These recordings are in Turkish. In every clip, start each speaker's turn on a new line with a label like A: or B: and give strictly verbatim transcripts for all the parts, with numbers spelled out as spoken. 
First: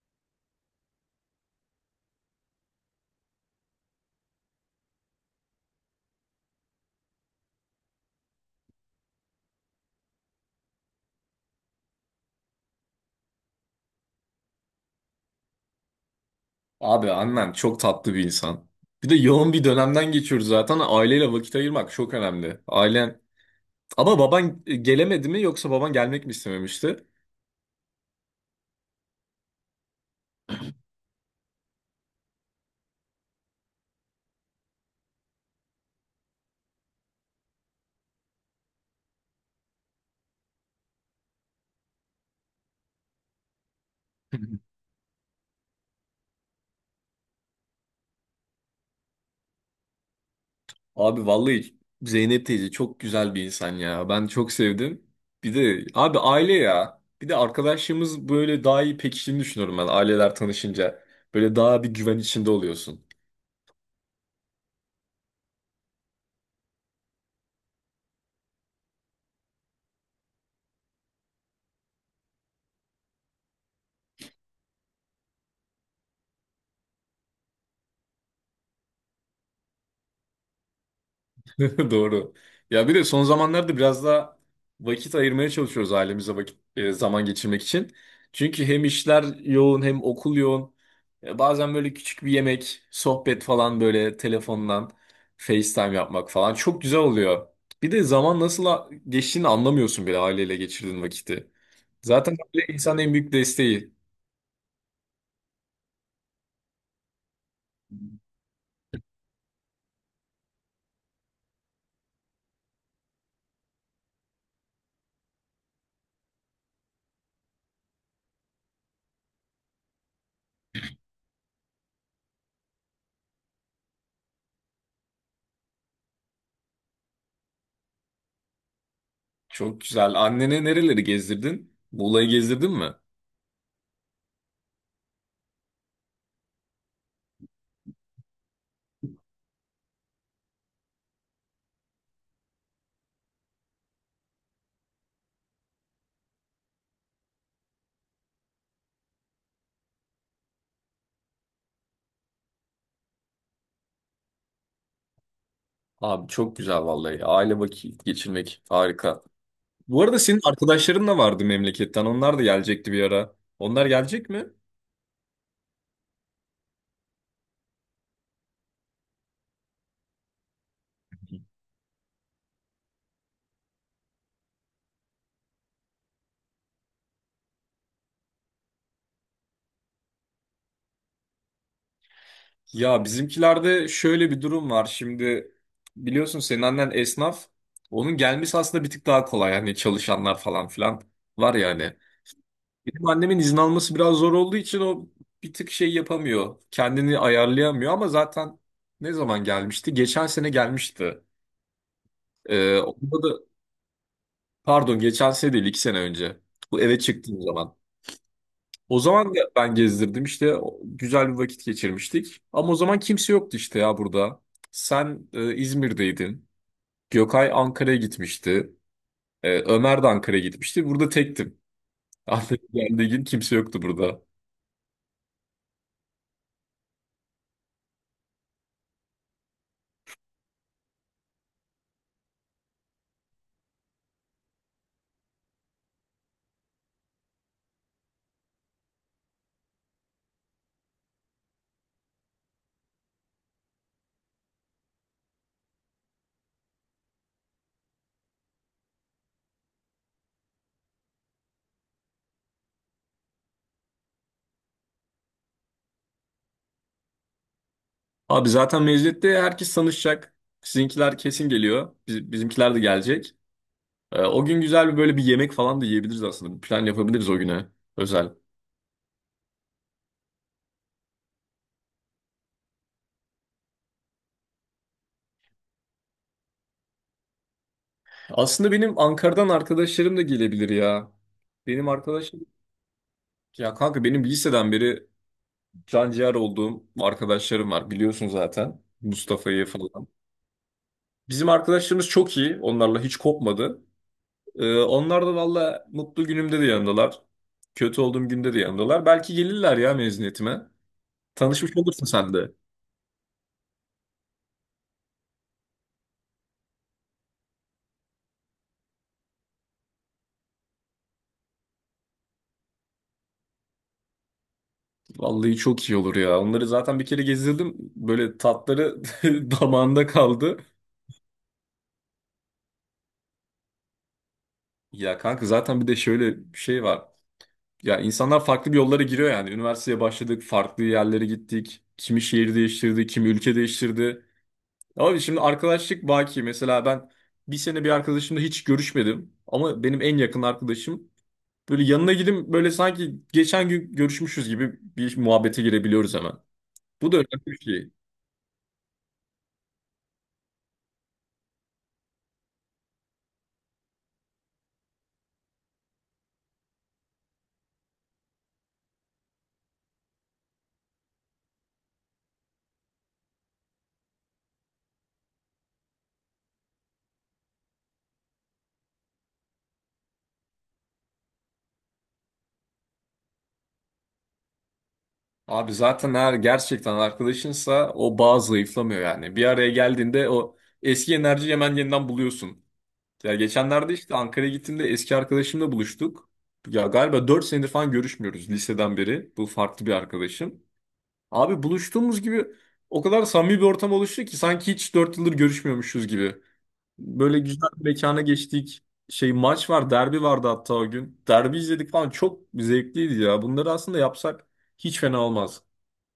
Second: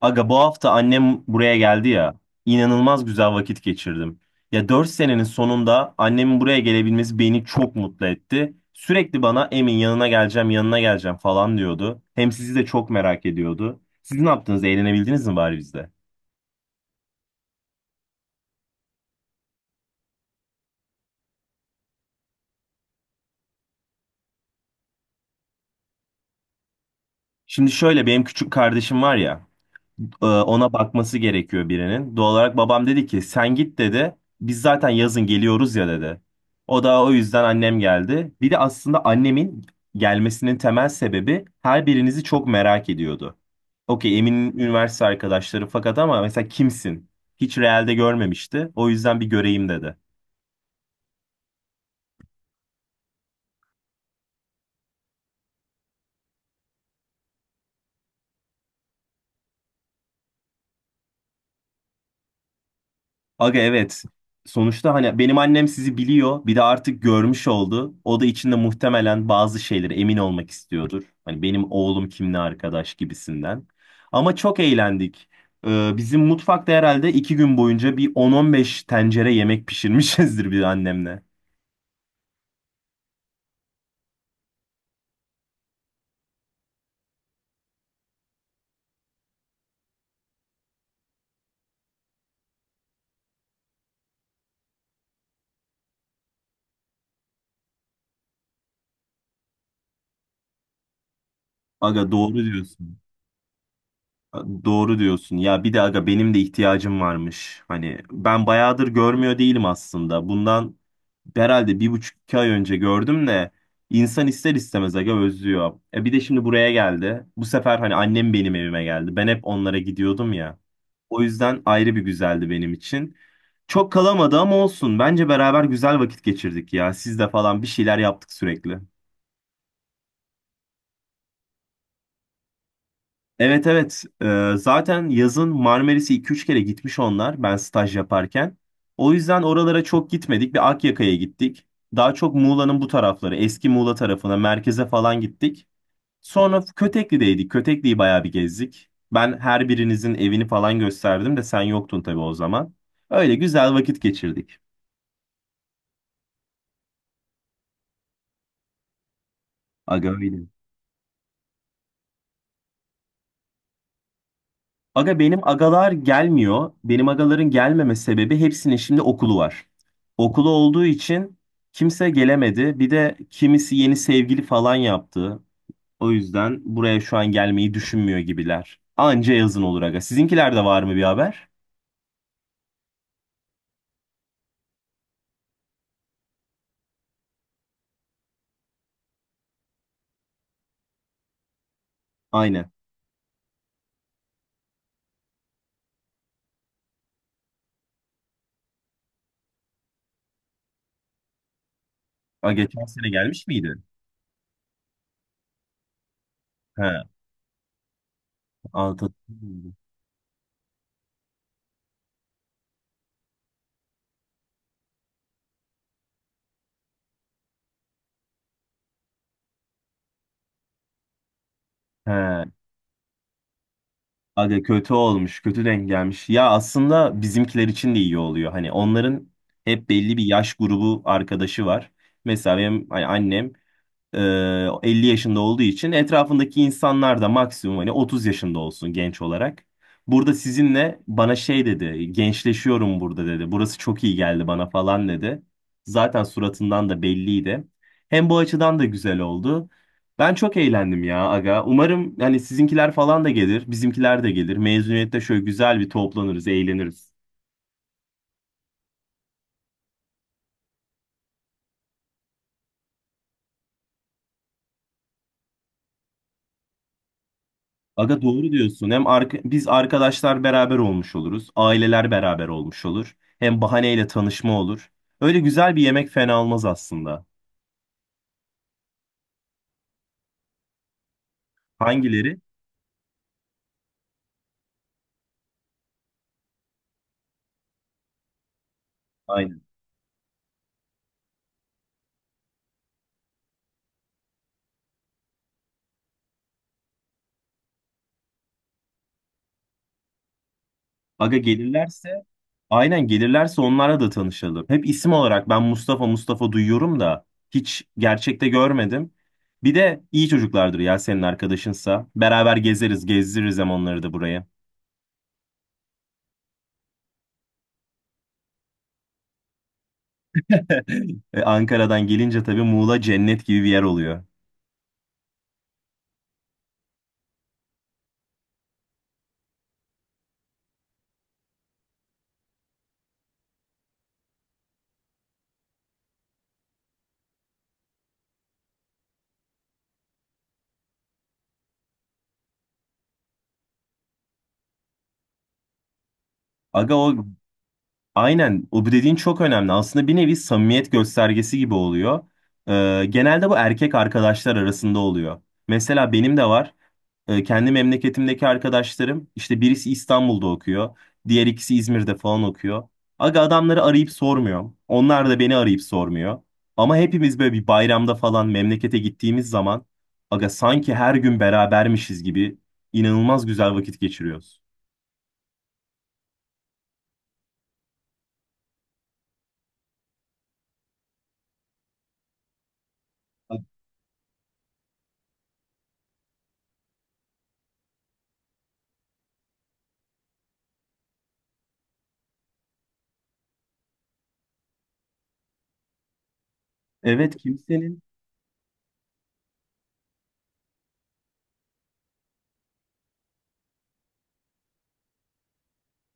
A: Aga bu hafta annem buraya geldi ya. İnanılmaz güzel vakit geçirdim. Ya dört senenin sonunda annemin buraya gelebilmesi beni çok mutlu etti. Sürekli bana Emin yanına geleceğim, yanına geleceğim falan diyordu. Hem sizi de çok merak ediyordu. Siz ne yaptınız? Eğlenebildiniz mi bari bizde?
B: Abi annen çok tatlı bir insan. Bir de yoğun bir dönemden geçiyoruz zaten. Aileyle vakit ayırmak çok önemli. Ailen... Ama baban gelemedi mi yoksa baban gelmek mi istememişti?
A: Şimdi şöyle benim küçük kardeşim var ya. Ee, Ona bakması gerekiyor birinin. Doğal olarak babam dedi ki sen git dedi. Biz zaten yazın geliyoruz ya dedi. O da o yüzden annem geldi. Bir de aslında annemin gelmesinin temel sebebi her birinizi çok merak ediyordu. Okey Emin'in üniversite arkadaşları fakat ama mesela kimsin? Hiç realde görmemişti. O yüzden bir göreyim dedi.
B: Abi vallahi Zeynep teyze çok güzel bir insan ya. Ben çok sevdim. Bir de abi aile ya. Bir de arkadaşlığımız böyle daha iyi pekiştiğini düşünüyorum ben aileler tanışınca. Böyle daha bir güven içinde oluyorsun.
A: Aga evet. Sonuçta hani benim annem sizi biliyor. Bir de artık görmüş oldu. O da içinde muhtemelen bazı şeylere emin olmak istiyordur. Hani benim oğlum kimle arkadaş gibisinden. Ama çok eğlendik. Ee, bizim mutfakta herhalde iki gün boyunca bir on on beş tencere yemek pişirmişizdir bir annemle.
B: Doğru. Ya bir de son zamanlarda biraz daha vakit ayırmaya çalışıyoruz ailemize vakit e, zaman geçirmek için. Çünkü hem işler yoğun hem okul yoğun. E, bazen böyle küçük bir yemek, sohbet falan böyle telefondan FaceTime yapmak falan çok güzel oluyor. Bir de zaman nasıl a- geçtiğini anlamıyorsun bile aileyle geçirdiğin vakiti.
A: Aga doğru
B: Zaten aile
A: diyorsun.
B: insanın en büyük desteği.
A: Doğru diyorsun. Ya bir de aga benim de ihtiyacım varmış. Hani ben bayağıdır görmüyor değilim aslında. Bundan herhalde bir buçuk iki ay önce gördüm de insan ister istemez aga özlüyor. E bir de şimdi buraya geldi. Bu sefer hani annem benim evime geldi. Ben hep onlara gidiyordum ya. O yüzden ayrı bir güzeldi benim için. Çok kalamadı ama olsun. Bence beraber güzel vakit geçirdik ya. Siz de falan bir şeyler yaptık sürekli.
B: Çok güzel. Annene nereleri gezdirdin? Muğla'yı gezdirdin mi?
A: Evet, evet. Ee, zaten yazın Marmaris'e iki üç kere gitmiş onlar ben staj yaparken. O yüzden oralara çok gitmedik. Bir Akyaka'ya gittik. Daha çok Muğla'nın bu tarafları, eski Muğla tarafına, merkeze falan gittik. Sonra Kötekli'deydik. Kötekli'yi bayağı bir gezdik. Ben her birinizin evini falan gösterdim de sen yoktun tabii o zaman. Öyle güzel vakit geçirdik.
B: Abi çok güzel vallahi. Aile vakit geçirmek harika. Bu
A: Aga
B: arada
A: öyle.
B: senin arkadaşların da vardı memleketten. Onlar da gelecekti bir ara. Onlar gelecek mi?
A: Aga benim agalar gelmiyor. Benim agaların gelmeme sebebi hepsinin şimdi okulu var. Okulu olduğu için kimse gelemedi. Bir de kimisi yeni sevgili falan yaptı. O yüzden buraya şu an gelmeyi düşünmüyor gibiler. Anca yazın olur aga. Sizinkilerde var mı bir haber?
B: Ya bizimkilerde şöyle bir durum var. Şimdi biliyorsun senin annen esnaf. Onun gelmesi aslında bir tık daha kolay. Hani çalışanlar falan filan var yani.
A: Aynen.
B: Benim annemin izin alması biraz zor olduğu için o bir tık şey yapamıyor. Kendini ayarlayamıyor ama zaten ne zaman gelmişti? Geçen sene gelmişti.
A: Aga
B: Ee,
A: geçen sene
B: onda da
A: gelmiş miydi?
B: pardon geçen sene değil iki sene önce. Bu
A: He.
B: eve çıktığım zaman. O
A: Altı.
B: zaman da ben gezdirdim işte o- güzel bir vakit geçirmiştik. Ama o zaman kimse yoktu işte ya burada. Sen e, İzmir'deydin. Gökay Ankara'ya gitmişti. E, Ömer de Ankara'ya gitmişti. Burada tektim.
A: He.
B: Ankara'ya geldiği gün kimse yoktu burada.
A: Aga kötü olmuş, kötü denk gelmiş. Ya aslında bizimkiler için de iyi oluyor. Hani onların hep belli bir yaş grubu arkadaşı var. Mesela benim hani annem ee, elli yaşında olduğu için etrafındaki insanlar da maksimum hani otuz yaşında olsun genç olarak. Burada sizinle bana şey dedi, gençleşiyorum burada dedi. Burası çok iyi geldi bana falan dedi. Zaten suratından da belliydi. Hem bu açıdan da güzel oldu. Ben çok eğlendim ya aga. Umarım hani sizinkiler falan da gelir, bizimkiler de gelir. Mezuniyette şöyle güzel bir toplanırız, eğleniriz.
B: Abi zaten mezuniyette herkes tanışacak. Sizinkiler kesin geliyor. Biz- bizimkiler de gelecek. E, o gün güzel bir böyle bir yemek falan da yiyebiliriz aslında. Bir plan yapabiliriz o güne
A: Aga
B: özel.
A: doğru diyorsun. Hem arka, biz arkadaşlar beraber olmuş oluruz. Aileler beraber olmuş olur. Hem bahaneyle tanışma olur. Öyle güzel bir yemek fena olmaz aslında.
B: Aslında benim Ankara'dan arkadaşlarım da gelebilir ya. Benim
A: Hangileri?
B: arkadaşım ya kanka benim liseden beri can ciğer olduğum arkadaşlarım var biliyorsun zaten
A: Aynen.
B: Mustafa'yı falan. Bizim arkadaşlarımız çok iyi onlarla hiç kopmadı. Ee, onlar da valla mutlu günümde de yanımdalar. Kötü olduğum günde de yanımdalar. Belki gelirler ya mezuniyetime.
A: Aga
B: Tanışmış olursun
A: gelirlerse
B: sen de.
A: aynen gelirlerse onlarla da tanışalım. Hep isim olarak ben Mustafa Mustafa duyuyorum da hiç gerçekte görmedim. Bir de iyi çocuklardır ya senin arkadaşınsa. Beraber gezeriz, gezdiririz hem onları da buraya.
B: Vallahi çok iyi olur ya. Onları zaten bir kere gezdirdim. Böyle tatları damağında kaldı.
A: E, Ankara'dan gelince tabii Muğla cennet gibi bir yer oluyor.
B: Ya kanka zaten bir de şöyle bir şey var. Ya insanlar farklı bir yollara giriyor yani. Üniversiteye başladık, farklı yerlere gittik. Kimi şehir değiştirdi, kimi ülke değiştirdi. Ama şimdi arkadaşlık baki. Mesela ben bir sene bir arkadaşımla hiç görüşmedim. Ama benim en yakın arkadaşım. Böyle yanına gidip böyle sanki geçen gün görüşmüşüz gibi bir muhabbete girebiliyoruz hemen.
A: Aga
B: Bu da
A: o.
B: önemli bir şey.
A: Aynen o bu dediğin çok önemli. Aslında bir nevi samimiyet göstergesi gibi oluyor. Ee, genelde bu erkek arkadaşlar arasında oluyor. Mesela benim de var. Ee, kendi memleketimdeki arkadaşlarım işte birisi İstanbul'da okuyor. Diğer ikisi İzmir'de falan okuyor. Aga adamları arayıp sormuyorum. Onlar da beni arayıp sormuyor. Ama hepimiz böyle bir bayramda falan memlekete gittiğimiz zaman aga sanki her gün berabermişiz gibi inanılmaz güzel vakit geçiriyoruz.
B: Abi zaten eğer gerçekten arkadaşınsa o bağ zayıflamıyor yani. Bir araya geldiğinde o eski enerjiyi hemen yeniden buluyorsun. Ya geçenlerde işte Ankara'ya gittiğimde eski arkadaşımla buluştuk. Ya galiba dört senedir falan görüşmüyoruz liseden beri. Bu farklı bir arkadaşım. Abi buluştuğumuz gibi o kadar samimi bir ortam oluştu ki sanki hiç dört yıldır görüşmüyormuşuz gibi.
A: Evet,
B: Böyle güzel bir
A: kimsenin.
B: mekana geçtik. Şey maç var, derbi vardı hatta o gün. Derbi izledik falan çok zevkliydi ya. Bunları aslında yapsak hiç fena olmaz.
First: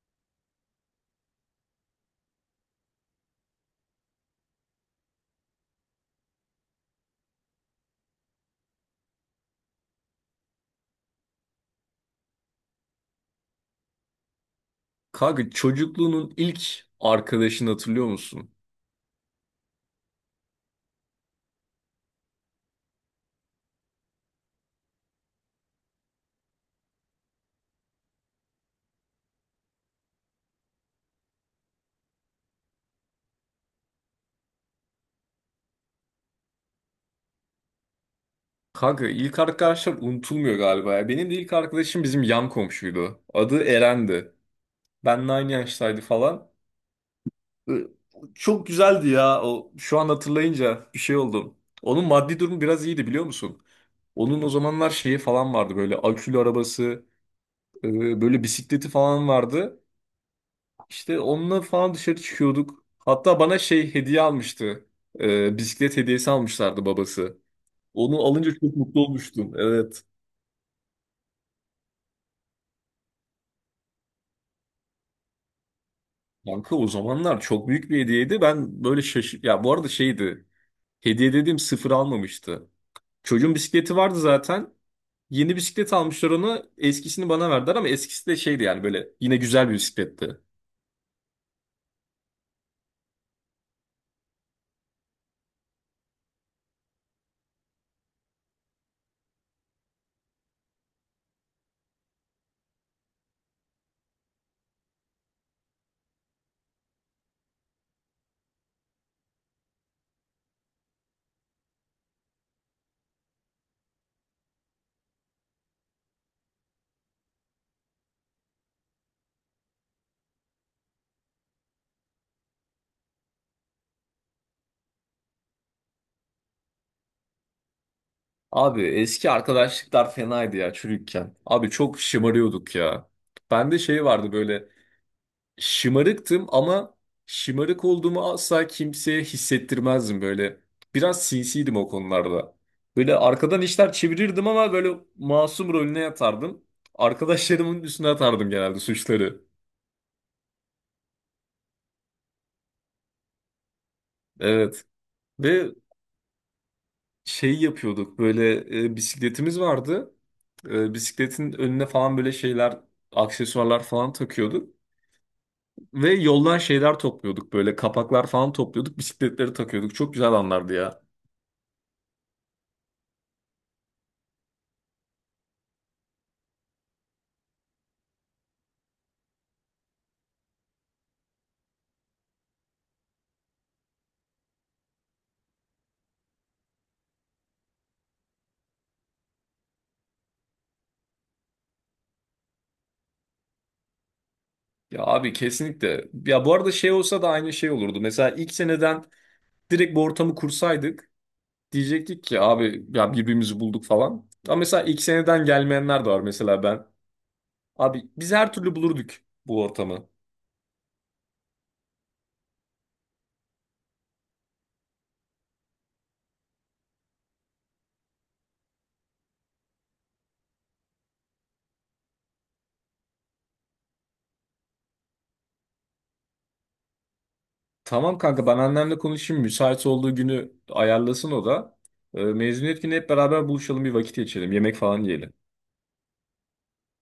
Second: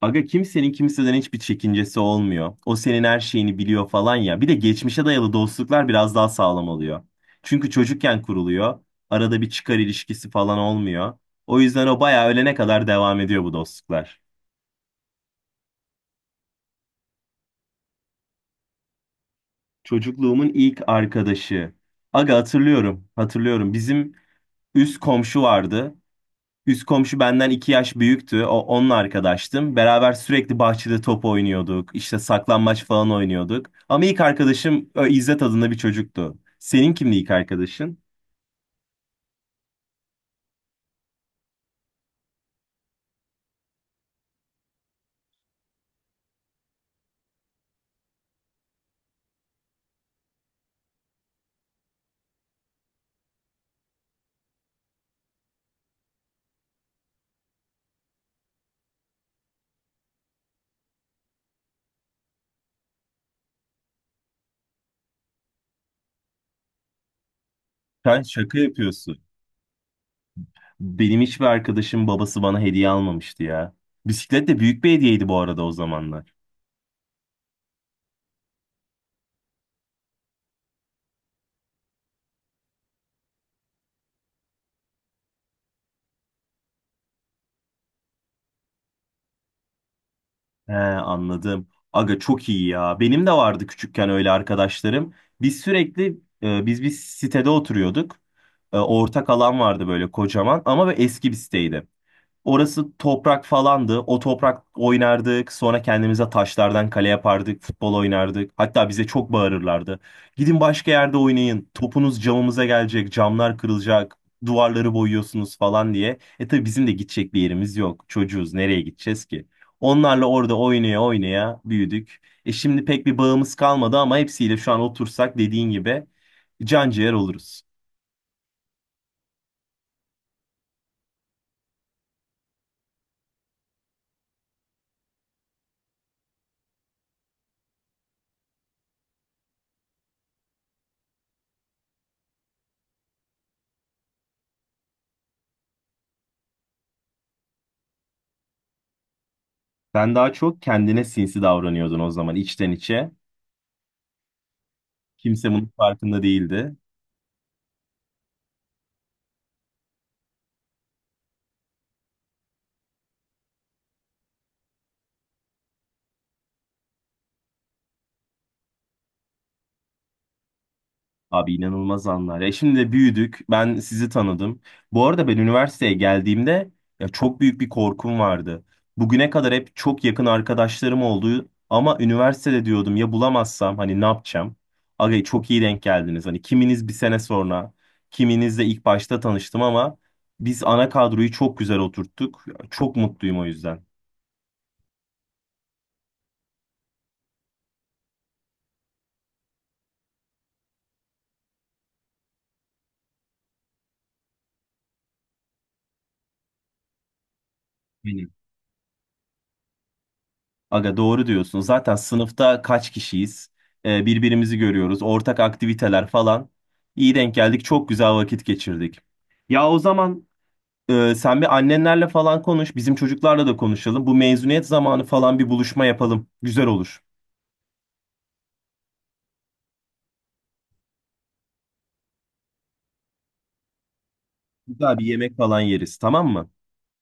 A: Aga kimsenin kimseden hiçbir çekincesi olmuyor. O senin her şeyini biliyor falan ya. Bir de geçmişe dayalı dostluklar biraz daha sağlam oluyor. Çünkü çocukken kuruluyor. Arada bir çıkar ilişkisi falan olmuyor. O yüzden o bayağı ölene kadar devam ediyor bu dostluklar.
B: Kanka çocukluğunun ilk arkadaşını hatırlıyor musun?
A: Çocukluğumun ilk arkadaşı. Aga hatırlıyorum, hatırlıyorum. Bizim üst komşu vardı. Üst komşu benden iki yaş büyüktü. O, onunla arkadaştım. Beraber sürekli bahçede top oynuyorduk. İşte saklambaç falan oynuyorduk. Ama ilk arkadaşım e, İzzet adında bir çocuktu. Senin kimdi ilk arkadaşın?
B: Kanka ilk arkadaşlar unutulmuyor galiba ya. Benim de ilk arkadaşım bizim yan komşuydu. Adı Eren'di. Benle aynı yaştaydı falan. Ee, Çok güzeldi ya. O, şu an hatırlayınca bir şey oldum. Onun maddi durumu biraz iyiydi biliyor musun? Onun o zamanlar şeyi falan vardı böyle akülü arabası, e, böyle bisikleti falan vardı. İşte onunla falan dışarı çıkıyorduk. Hatta bana şey hediye almıştı. Ee, bisiklet hediyesi almışlardı babası. Onu
A: Sen
B: alınca
A: şaka
B: çok mutlu
A: yapıyorsun.
B: olmuştum. Evet.
A: Benim hiçbir arkadaşım babası bana hediye almamıştı ya. Bisiklet de büyük bir hediyeydi bu arada o zamanlar.
B: Kanka o zamanlar çok büyük bir hediyeydi. Ben böyle şaşır... Ya bu arada şeydi. Hediye dediğim sıfır almamıştı. Çocuğun bisikleti vardı zaten. Yeni bisiklet almışlar ona. Eskisini bana verdiler ama eskisi de şeydi yani böyle yine güzel bir bisikletti.
A: He, anladım. Aga çok iyi ya. Benim de vardı küçükken öyle arkadaşlarım. Biz sürekli e, biz bir sitede oturuyorduk. E, ortak alan vardı böyle kocaman ama böyle eski bir siteydi. Orası toprak falandı. O toprak oynardık. Sonra kendimize taşlardan kale yapardık. Futbol oynardık. Hatta bize çok bağırırlardı. Gidin başka yerde oynayın. Topunuz camımıza gelecek. Camlar kırılacak. Duvarları boyuyorsunuz falan diye. E tabii bizim de gidecek bir yerimiz yok. Çocuğuz. Nereye gideceğiz ki? Onlarla orada oynaya oynaya büyüdük. E şimdi pek bir bağımız kalmadı ama hepsiyle şu an otursak dediğin gibi can ciğer oluruz.
B: Abi eski arkadaşlıklar fenaydı ya çocukken. Abi çok şımarıyorduk ya. Bende şey vardı böyle şımarıktım ama şımarık olduğumu asla kimseye hissettirmezdim böyle. Biraz sinsiydim o konularda. Böyle arkadan işler çevirirdim ama böyle masum rolüne yatardım. Arkadaşlarımın üstüne atardım genelde suçları.
A: Sen daha çok kendine sinsi davranıyordun o zaman içten içe.
B: Evet.
A: Kimse bunun
B: Ve
A: farkında değildi.
B: şey yapıyorduk böyle e, bisikletimiz vardı. E, bisikletin önüne falan böyle şeyler, aksesuarlar falan takıyorduk. Ve yoldan şeyler topluyorduk böyle kapaklar falan topluyorduk. Bisikletleri takıyorduk. Çok güzel anlardı ya.
A: Abi inanılmaz anlar. Ya şimdi de büyüdük. Ben sizi tanıdım. Bu arada ben üniversiteye geldiğimde ya çok büyük bir korkum vardı. Bugüne kadar hep çok yakın arkadaşlarım oldu ama üniversitede diyordum ya bulamazsam hani ne yapacağım? Aga çok iyi denk geldiniz. Hani kiminiz bir sene sonra, kiminiz de ilk başta tanıştım ama biz ana kadroyu çok güzel oturttuk. Çok mutluyum o yüzden.
B: Ya abi kesinlikle. Ya bu arada şey olsa da aynı şey olurdu. Mesela ilk seneden direkt bu ortamı kursaydık diyecektik ki abi ya birbirimizi bulduk falan. Ama mesela ilk seneden gelmeyenler de var mesela ben. Abi biz her türlü bulurduk bu ortamı.
A: Aga doğru diyorsun. Zaten sınıfta kaç kişiyiz? Ee, birbirimizi görüyoruz. Ortak aktiviteler falan. İyi denk geldik. Çok güzel vakit geçirdik. Ya o zaman e, sen bir annenlerle falan konuş. Bizim çocuklarla da konuşalım. Bu mezuniyet zamanı falan bir buluşma yapalım. Güzel olur.
B: Tamam kanka ben annemle konuşayım. Müsait olduğu günü ayarlasın o da. Ee, mezuniyet günü hep beraber buluşalım bir vakit geçirelim. Yemek
A: Güzel
B: falan
A: bir
B: yiyelim.
A: yemek falan yeriz. Tamam mı?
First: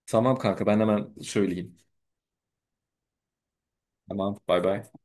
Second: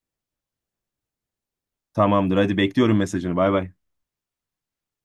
B: Tamam kanka ben hemen söyleyeyim.
A: Tamamdır. Hadi bekliyorum mesajını. Bay bay.
B: Tamam bay bay.